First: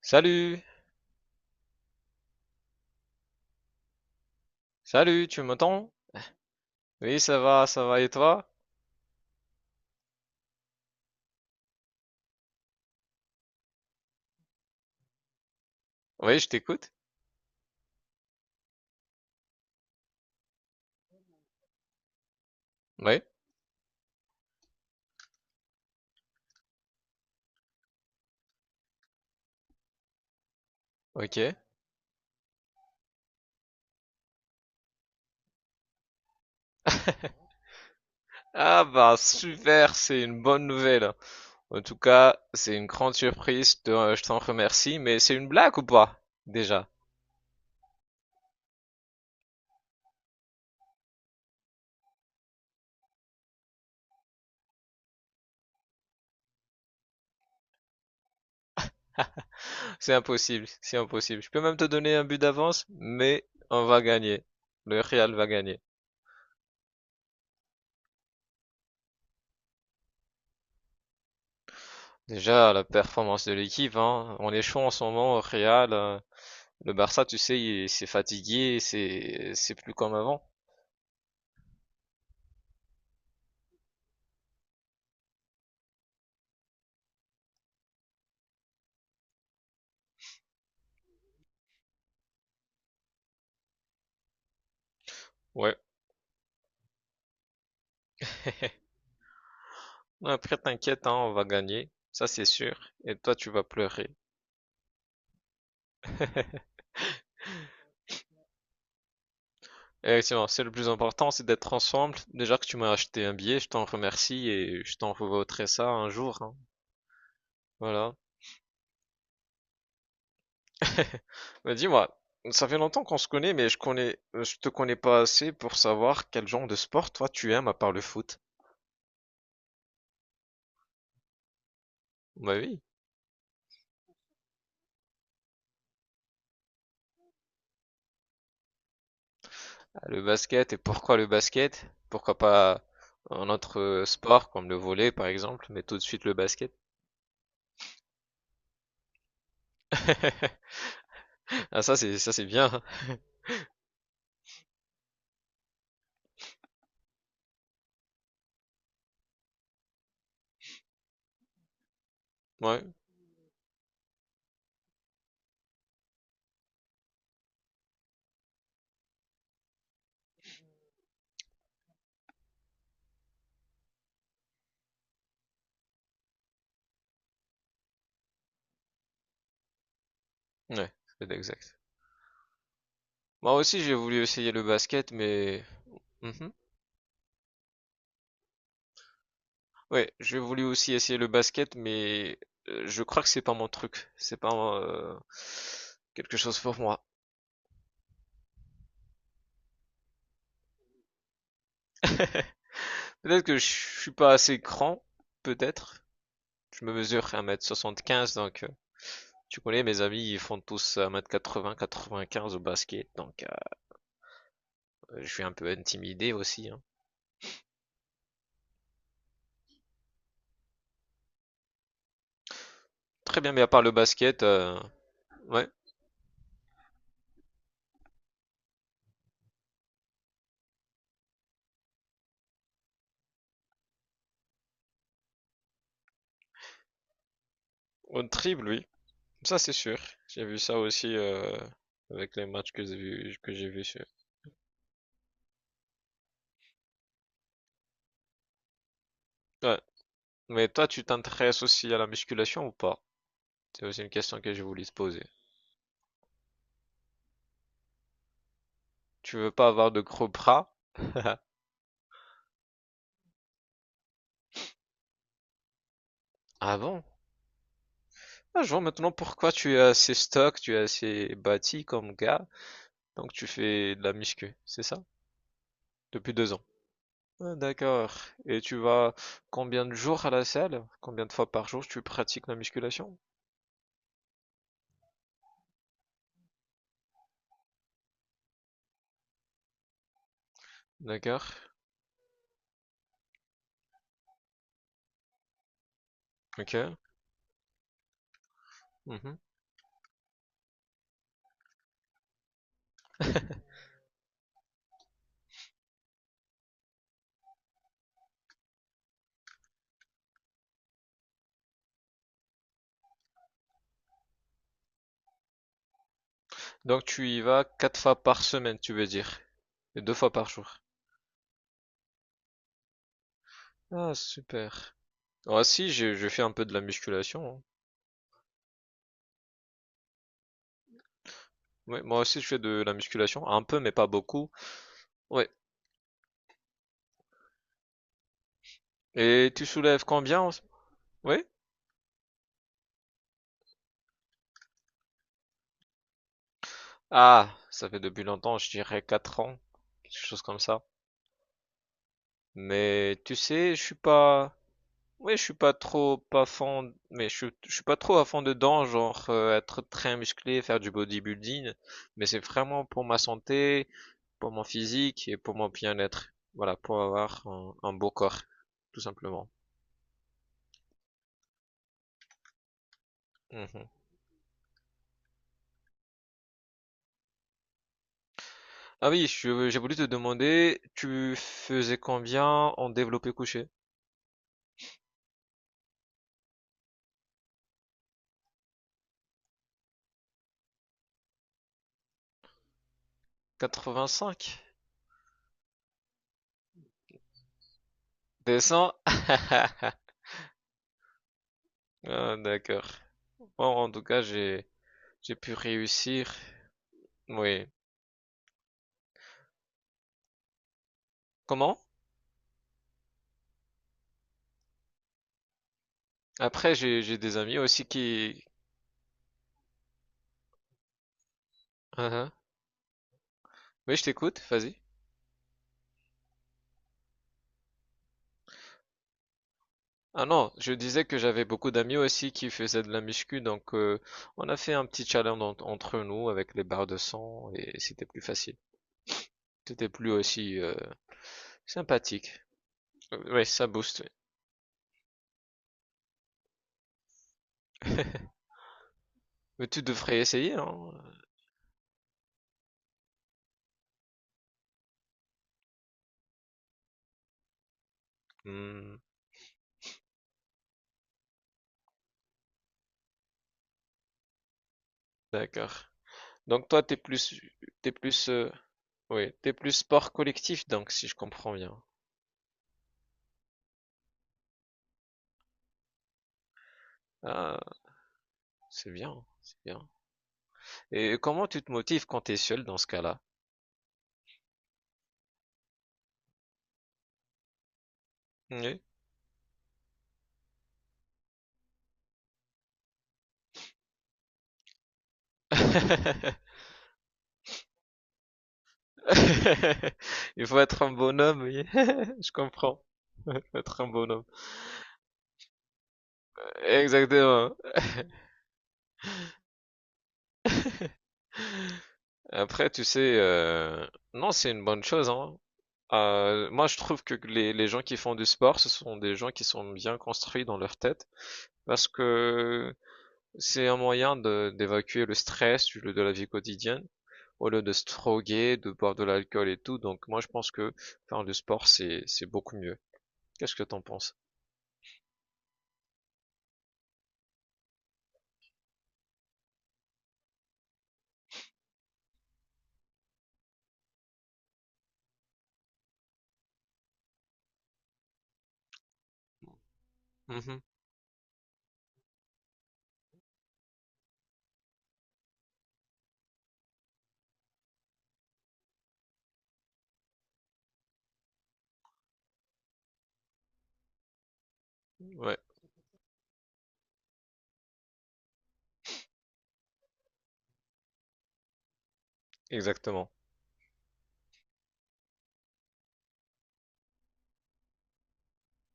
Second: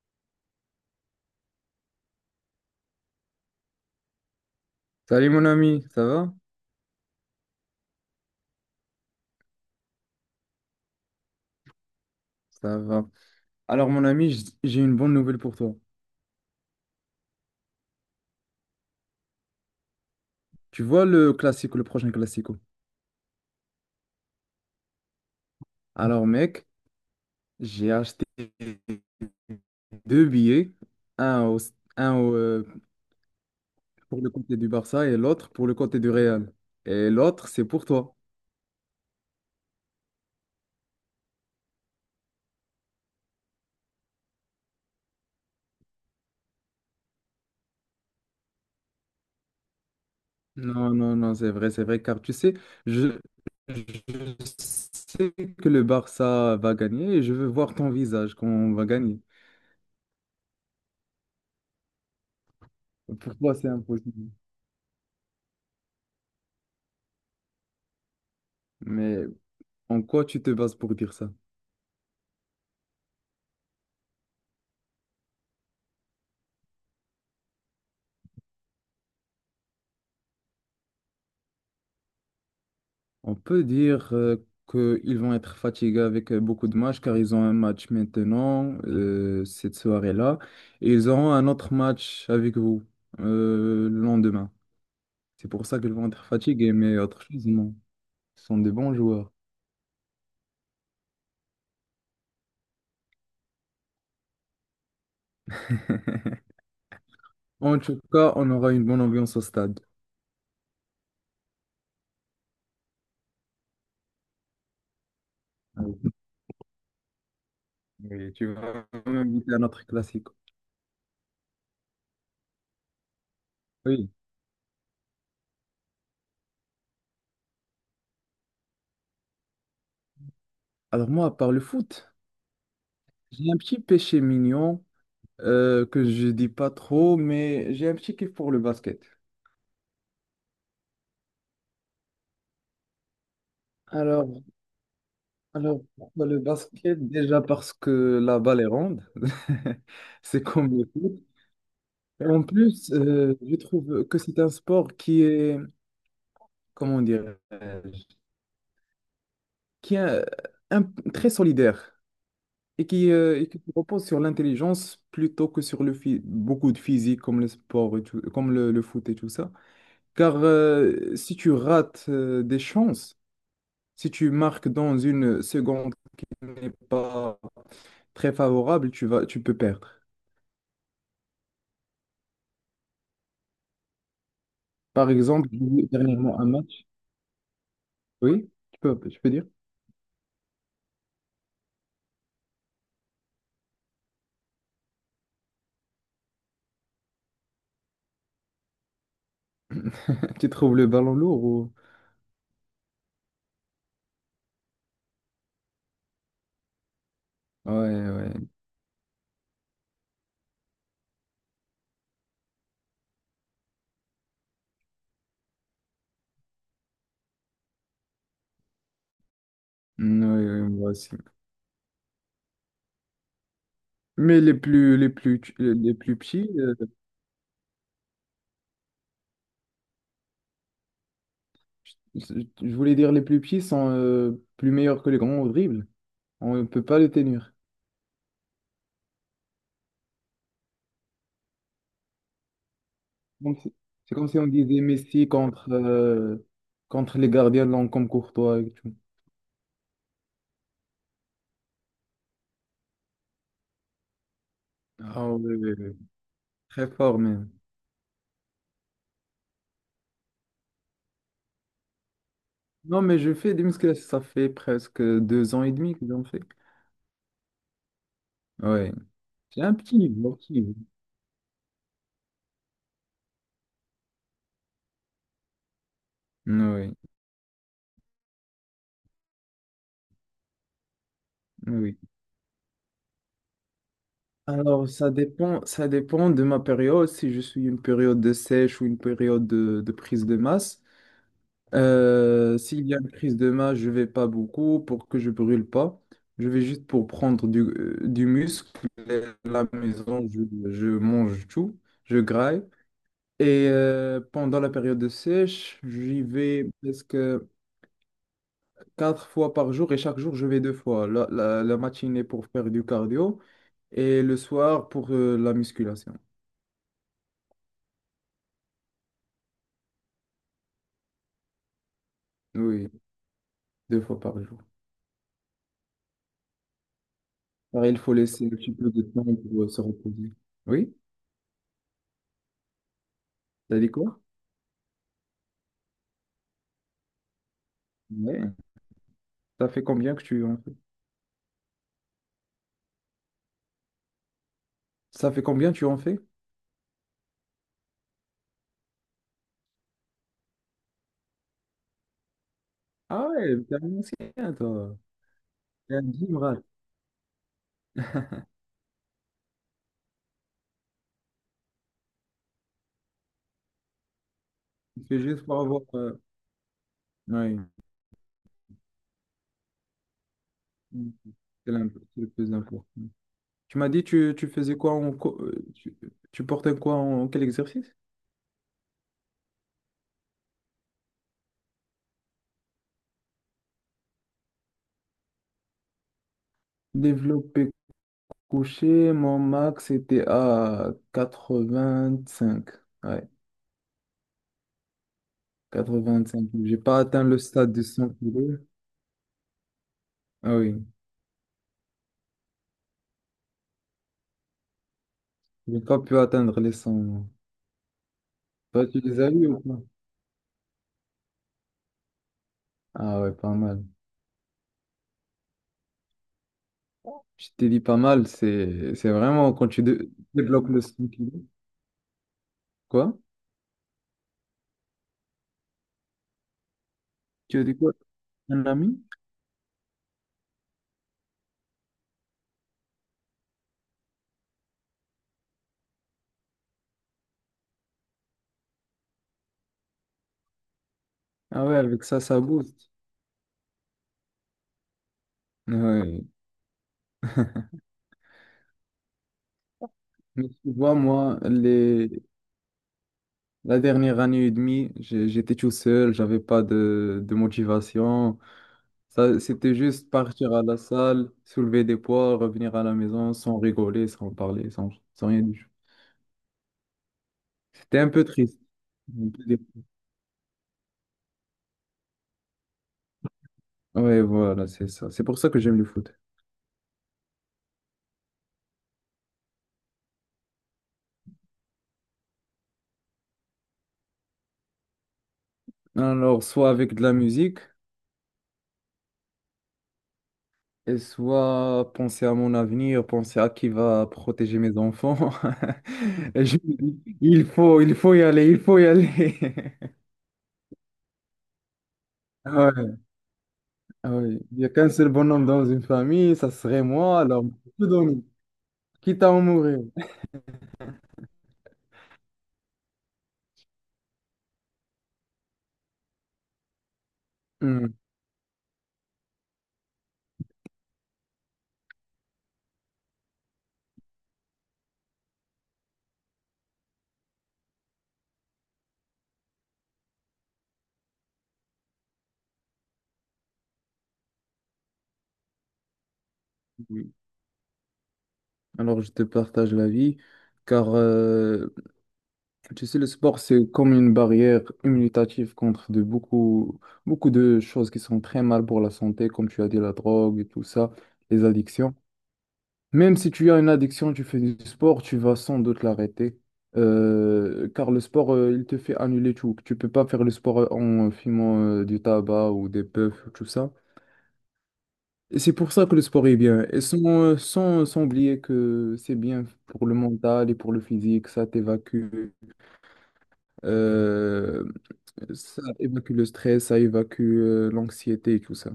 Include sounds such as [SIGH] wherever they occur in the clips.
Salut! Salut, Salut tu mon ami, m'entends? ça va? Oui, ça va, et toi? Ça va. Alors mon ami, j'ai une bonne nouvelle pour toi. Oui, je t'écoute. Tu vois le classico, le prochain classico. Oui, Alors mec, j'ai acheté deux billets, ok. un, au- un pour le côté du Barça et l'autre pour le côté du Real. Et l'autre, c'est pour toi. Ah bah super, c'est une bonne nouvelle. En tout cas, c'est une grande surprise, je t'en remercie, mais c'est une blague ou pas? Déjà, Non, non, non, c'est vrai, car tu sais, je, je sais que le Barça va gagner et je veux voir ton visage quand on va gagner. c'est impossible, c'est impossible. Je peux même te donner un but d'avance, Pour mais toi, c'est on va impossible. gagner. Le Real va gagner. Mais en quoi tu te bases pour dire ça? Déjà, la performance de l'équipe, hein. On est chaud en ce moment au Real. Le Barça, tu sais, c'est fatigué, c'est plus comme avant. On peut dire qu'ils vont être fatigués avec beaucoup de matchs car ils ont un match maintenant, cette soirée-là, et ils auront un autre match avec vous le lendemain. C'est pour Ouais. ça qu'ils vont être fatigués, mais autre chose, non. Ce sont [LAUGHS] des bons joueurs. Après, t'inquiète, hein, on va gagner. Ça, c'est sûr. Et toi, tu vas pleurer. [LAUGHS] En tout cas, on aura une bonne ambiance au stade. Effectivement, c'est le plus important, c'est d'être ensemble. Déjà que tu m'as acheté un billet, je t'en remercie et je t'en revaudrai ça un Oui, jour. Hein. Voilà. oui, tu vas m'inviter à notre classique. [LAUGHS] Mais dis-moi, ça fait longtemps qu'on se connaît, mais Oui. Je te connais pas assez pour savoir quel genre de sport toi tu aimes à part le foot. Alors moi, par le foot, Bah oui. j'ai un petit péché mignon que je dis pas trop, mais j'ai un petit kiff pour le basket. Ah, le basket. Et pourquoi le basket? Pourquoi pas un autre Alors, sport comme le volley par exemple, Alors, mais tout de suite pourquoi le le basket. basket? Déjà parce que la balle est ronde, [LAUGHS] c'est [LAUGHS] comme le foot. Ah, ça c'est Et ça en c'est bien. Hein. plus, je trouve que c'est un sport qui est, comment dire, qui est un- très solidaire Ouais. Et qui repose sur l'intelligence plutôt que sur le beaucoup de physique comme le sport et comme le foot et tout ça. Car si tu rates des chances, si tu marques dans une seconde qui n'est pas très favorable, tu peux perdre. Ouais, c'est exact. Moi aussi, j'ai voulu essayer le Par basket, exemple, j'ai mais. vu dernièrement un Mhm. match. Oui, tu peux dire. Ouais, j'ai voulu aussi essayer le basket, mais je crois que c'est pas mon truc. C'est pas euh, quelque chose pour moi. [LAUGHS] Tu trouves le ballon lourd ou... Peut-être que je suis pas assez grand, peut-être. Je me mesure Ouais, ouais. 1m75, donc tu connais, mes amis, ils font tous 1m80, 95 au basket, donc je suis un peu intimidé aussi. Hein. Mm, ouais, ouais, moi aussi. Très bien, mais à part le Mais basket, ouais, les plus petits, je voulais dire les plus petits sont plus meilleurs que les grands au dribble. On ne peut pas les tenir. on triple, oui. Ça, c'est sûr. J'ai vu ça aussi avec les matchs que j'ai vus. Que Donc, j'ai C'est vu sur- c'est comme si on disait Messi contre les gardiens longs comme Courtois et tout. Ouais. Mais toi, tu t'intéresses aussi à la musculation ou pas? C'est aussi une question que je voulais te poser. Ah ouais, ouais, ouais. Très fort même. Tu veux pas avoir de gros bras? [LAUGHS] Non, mais je fais des musculations, ça fait presque 2 ans et demi que j'en fais. Ah bon? Ah, je vois Ouais, maintenant pourquoi j'ai tu un es petit assez niveau. stock, tu es assez bâti comme gars. Donc tu fais de la muscu, c'est ça? Depuis deux ans. Oui, Ah, d'accord. Et tu vas combien de jours à la salle? Combien de fois par jour oui. tu pratiques la musculation? Alors, ça dépend, de ma période. Si je suis une période de sèche ou une période de prise de masse. D'accord. S'il y a une prise de masse, je vais pas beaucoup pour que je brûle pas. Je vais juste Ok. pour prendre du muscle. Et à Mhm. la maison, je mange tout, je graille. Et pendant la période de sèche, j'y vais presque quatre fois par jour et chaque jour, je vais deux fois. La matinée pour faire du cardio. Et le soir pour la musculation. Donc tu y vas quatre fois par semaine, tu veux dire? Et deux fois par jour. Oui, deux Ah, fois par jour. super. Moi aussi, je fais un peu de la musculation. Hein. Pareil, il faut laisser un petit peu de temps pour se reposer. Oui, Ouais, moi aussi, je fais de la musculation. Un t'as peu, mais dit pas quoi? beaucoup. Ouais. Ouais. Et tu Ça fait soulèves combien que tu combien? Oui. en fais? Ça fait combien que tu en fais? Ah, ça fait depuis longtemps, je dirais 4 ans. Quelque chose comme ça. Mais Ah tu ouais, sais, t'es je suis un ancien, pas. toi. Ouais, je suis pas T'es un trop gym pas rat. fan, mais je suis pas trop à fond dedans, genre être très musclé, faire du bodybuilding, mais c'est vraiment pour ma santé, pour mon Tu fais physique et juste pour pour mon avoir. Bien-être. Voilà, pour avoir Ouais. un beau corps, tout simplement. Mm. C'est le plus important. Tu Mhm. m'as dit, tu portais quoi en quel exercice? Ah oui, j'ai voulu te demander, tu faisais combien en développé couché? Développé couché, mon max était à 85. Ouais. 85? Quatre-vingt-cinq kilos. J'ai pas atteint le stade de 100 kilos. 200? [LAUGHS] Ah oui, Ah, d'accord. Bon, en tout cas, j'ai pu j'ai pas pu réussir. atteindre les 100 moi. Oui. Toi, tu les as eu ou pas? Comment? Ah ouais, pas mal. Après, j'ai des Je amis t'ai dit aussi pas mal, qui. c'est vraiment quand tu débloques le 100 kilos. Hein, hein. Quoi? Oui, je t'écoute, vas-y. Tu as dit quoi? Un ami? Ah non, je disais que j'avais beaucoup d'amis aussi qui faisaient de la muscu, donc on a fait un petit challenge entre nous avec les barres de sang et c'était plus facile. C'était plus aussi Ah ouais, avec ça, sympathique. ça booste. Ouais, ça booste. Ouais. Ouais. Mais tu devrais Mais essayer, tu hein. vois, moi, la dernière année et demie, j'étais tout seul, j'avais pas de motivation. Hmm, Ça, c'était juste partir à la salle, soulever des poids, revenir à la maison sans rigoler, sans parler, sans rien du tout. d'accord. Donc toi, t'es C'était un peu plus, euh, triste. On oui, peut t'es dire. plus sport collectif, donc si je comprends bien. Ouais, voilà, c'est ça. C'est pour ça que j'aime le foot. Ah, c'est bien, c'est bien. Et comment tu te motives quand t'es seul dans ce cas-là? Alors, soit avec de la musique, Oui. et soit penser à mon avenir, penser à qui va protéger mes enfants. [LAUGHS] Et je me dis, il faut y aller, il faut y aller. [LAUGHS] [LAUGHS] Il faut être un bonhomme, oui. [LAUGHS] Je Ah comprends. ouais, [LAUGHS] Il faut être un ah bonhomme. ouais. Il n'y a qu'un seul bonhomme dans une famille, ça serait moi, alors Exactement. je peux donner, quitte à en mourir. Après, tu sais, non, c'est une bonne chose, hein. Moi, je trouve que les gens Hmm. qui font du sport, ce sont des gens qui sont bien construits dans leur tête, parce que c'est un moyen d'évacuer le stress de la vie quotidienne, au lieu de se droguer, de boire de l'alcool et tout. Donc, moi, je pense que faire du sport, c'est beaucoup mieux. Qu'est-ce que t'en penses? Alors, je te partage l'avis, car tu sais, le sport, c'est comme une barrière immunitative contre de beaucoup, beaucoup de choses qui sont très mal pour la santé, comme tu as dit, la drogue et Mhm. tout ça, les addictions. Même si tu as une addiction, tu fais du sport, tu vas sans doute l'arrêter, car le sport, il te fait annuler tout. Tu peux pas faire le sport en fumant du tabac ou des puffs, tout ça. Ouais. Et c'est pour ça que le sport est bien. Et sans, sans oublier que c'est bien pour le mental et pour le physique, ça t'évacue, Exactement. euh, ça évacue le stress, ça évacue l'anxiété et tout ça.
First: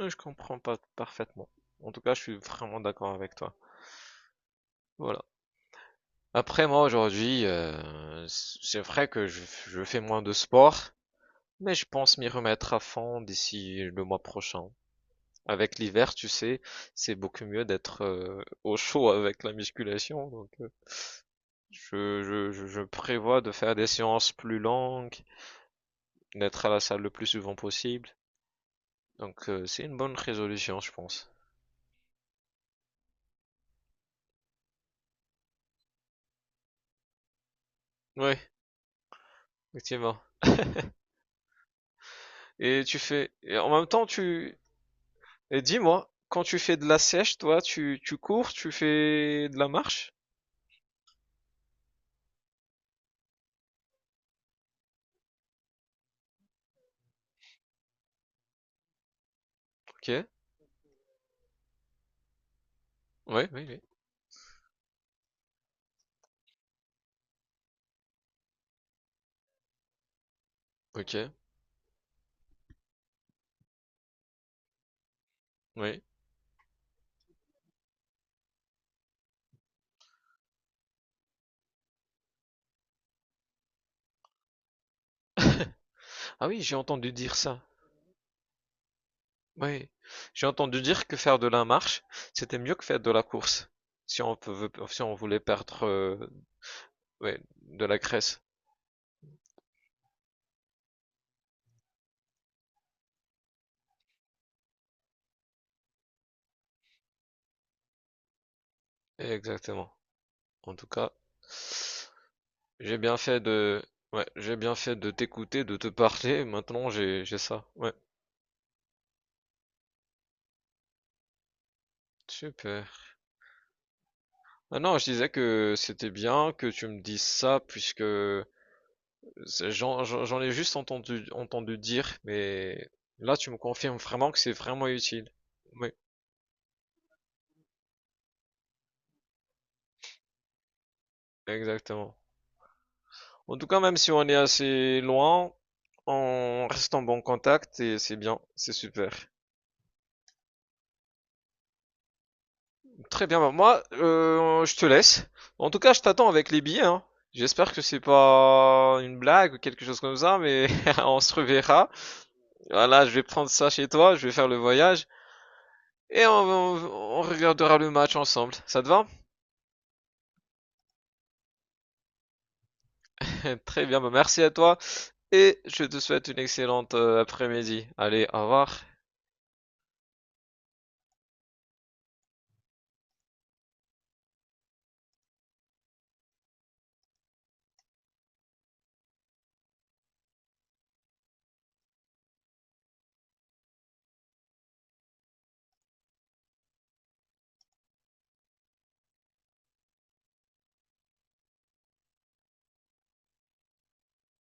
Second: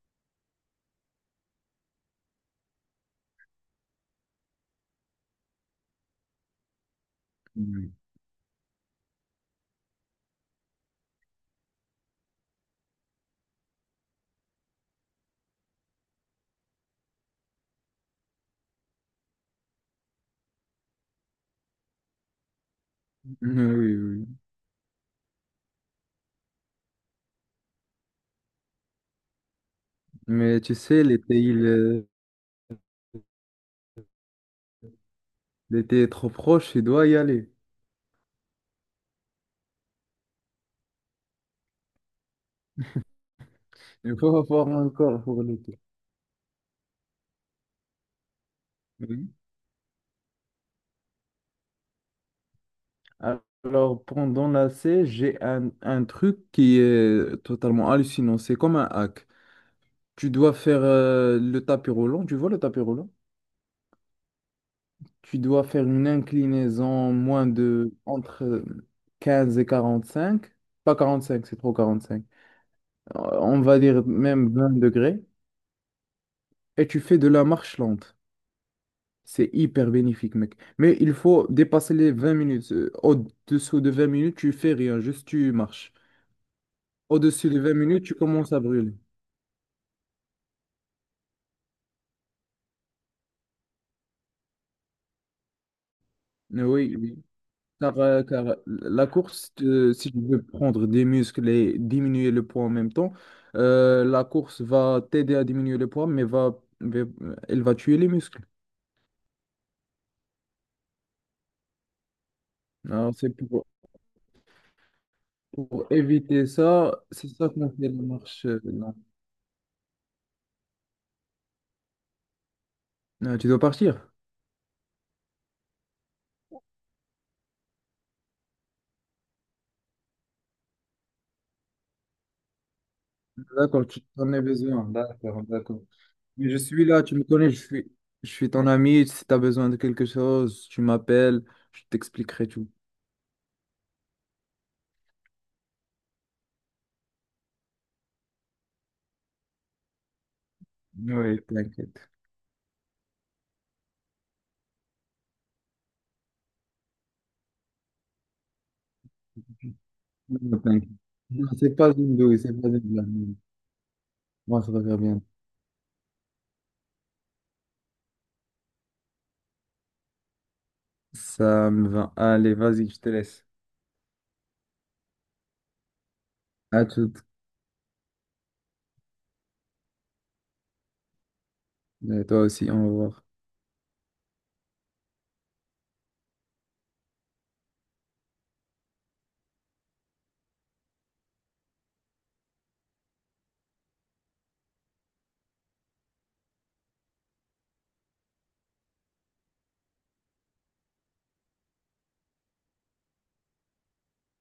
Oui, je comprends pas parfaitement. En tout cas, je suis vraiment d'accord avec toi. Voilà. Après, moi, aujourd'hui, Oui, c'est vrai que je fais moins de sport, mais je pense m'y remettre à fond d'ici le mois prochain. Avec l'hiver, tu sais, c'est beaucoup mieux d'être au chaud avec la musculation. Donc, je [LAUGHS] prévois de faire Mhm, des Oui, séances oui. plus longues, d'être à la salle le plus souvent possible. Donc, c'est une bonne Mais tu résolution, je sais, pense. L'été est trop proche, tu dois y aller. Oui, effectivement. Et tu fais, et en même [LAUGHS] temps, Il faut tu, avoir un corps pour et l'été. dis-moi, quand tu fais de la sèche, toi, tu cours, tu Oui. fais de la marche? Alors, pendant la C, j'ai un truc qui est totalement hallucinant. C'est comme un hack. Ok. Tu dois faire le tapis roulant, tu vois le tapis roulant? Oui, oui, oui. Tu dois faire une inclinaison moins de entre 15 et 45, pas Ok. 45, c'est trop 45. On va dire même 20 degrés Oui. et tu fais de la marche lente. C'est hyper bénéfique, mec. Mais il faut dépasser les 20 minutes. Au-dessous de 20 minutes, tu fais rien, juste tu marches. Ah oui, j'ai entendu dire Au-dessus ça. de 20 minutes, tu commences à brûler. Oui. J'ai entendu dire que faire de la marche, c'était mieux que faire de la course. Si on voulait perdre, Oui, oui. ouais, de Car, la euh, graisse. car la course, si tu veux prendre des muscles et diminuer le poids en même temps, la course va t'aider à diminuer le poids, mais elle va tuer les muscles. Exactement. En tout cas, j'ai Alors, bien c'est fait de, ouais, j'ai bien fait de t'écouter, de te pour parler. éviter Maintenant, ça, c'est j'ai ça ça. qu'on fait Ouais. la marche. Non. Super. Ah, tu dois partir. Ah non, je disais que c'était bien que tu me dises ça, puisque j'en ai juste entendu dire, mais là tu me D'accord, confirmes tu vraiment en que as c'est besoin. vraiment utile. D'accord, d'accord. Oui, Mais je suis là, tu me connais, je suis ton ami. Si tu as besoin de quelque chose, tu m'appelles, je exactement. t'expliquerai tout. En tout cas, même si on est assez loin, on reste en bon contact et c'est bien, c'est super. Oui. T'inquiète. Très bien, bah moi, je te laisse. En tout cas, je t'attends avec les billets, hein. J'espère que c'est pas une blague ou quelque chose comme ça, Non, mais t'inquiète. [LAUGHS] on se Non, c'est reverra. pas une douille, c'est pas une Voilà, je vais blague. prendre ça chez toi, je vais faire le Moi, ça va faire voyage. bien. Et on regardera le match ensemble. Ça te va? Ça me va. Allez, vas-y, je te laisse. [LAUGHS] Très bien, bah merci à toi et je te souhaite une À excellente toute. après-midi. Allez, au revoir. Et toi aussi, au revoir.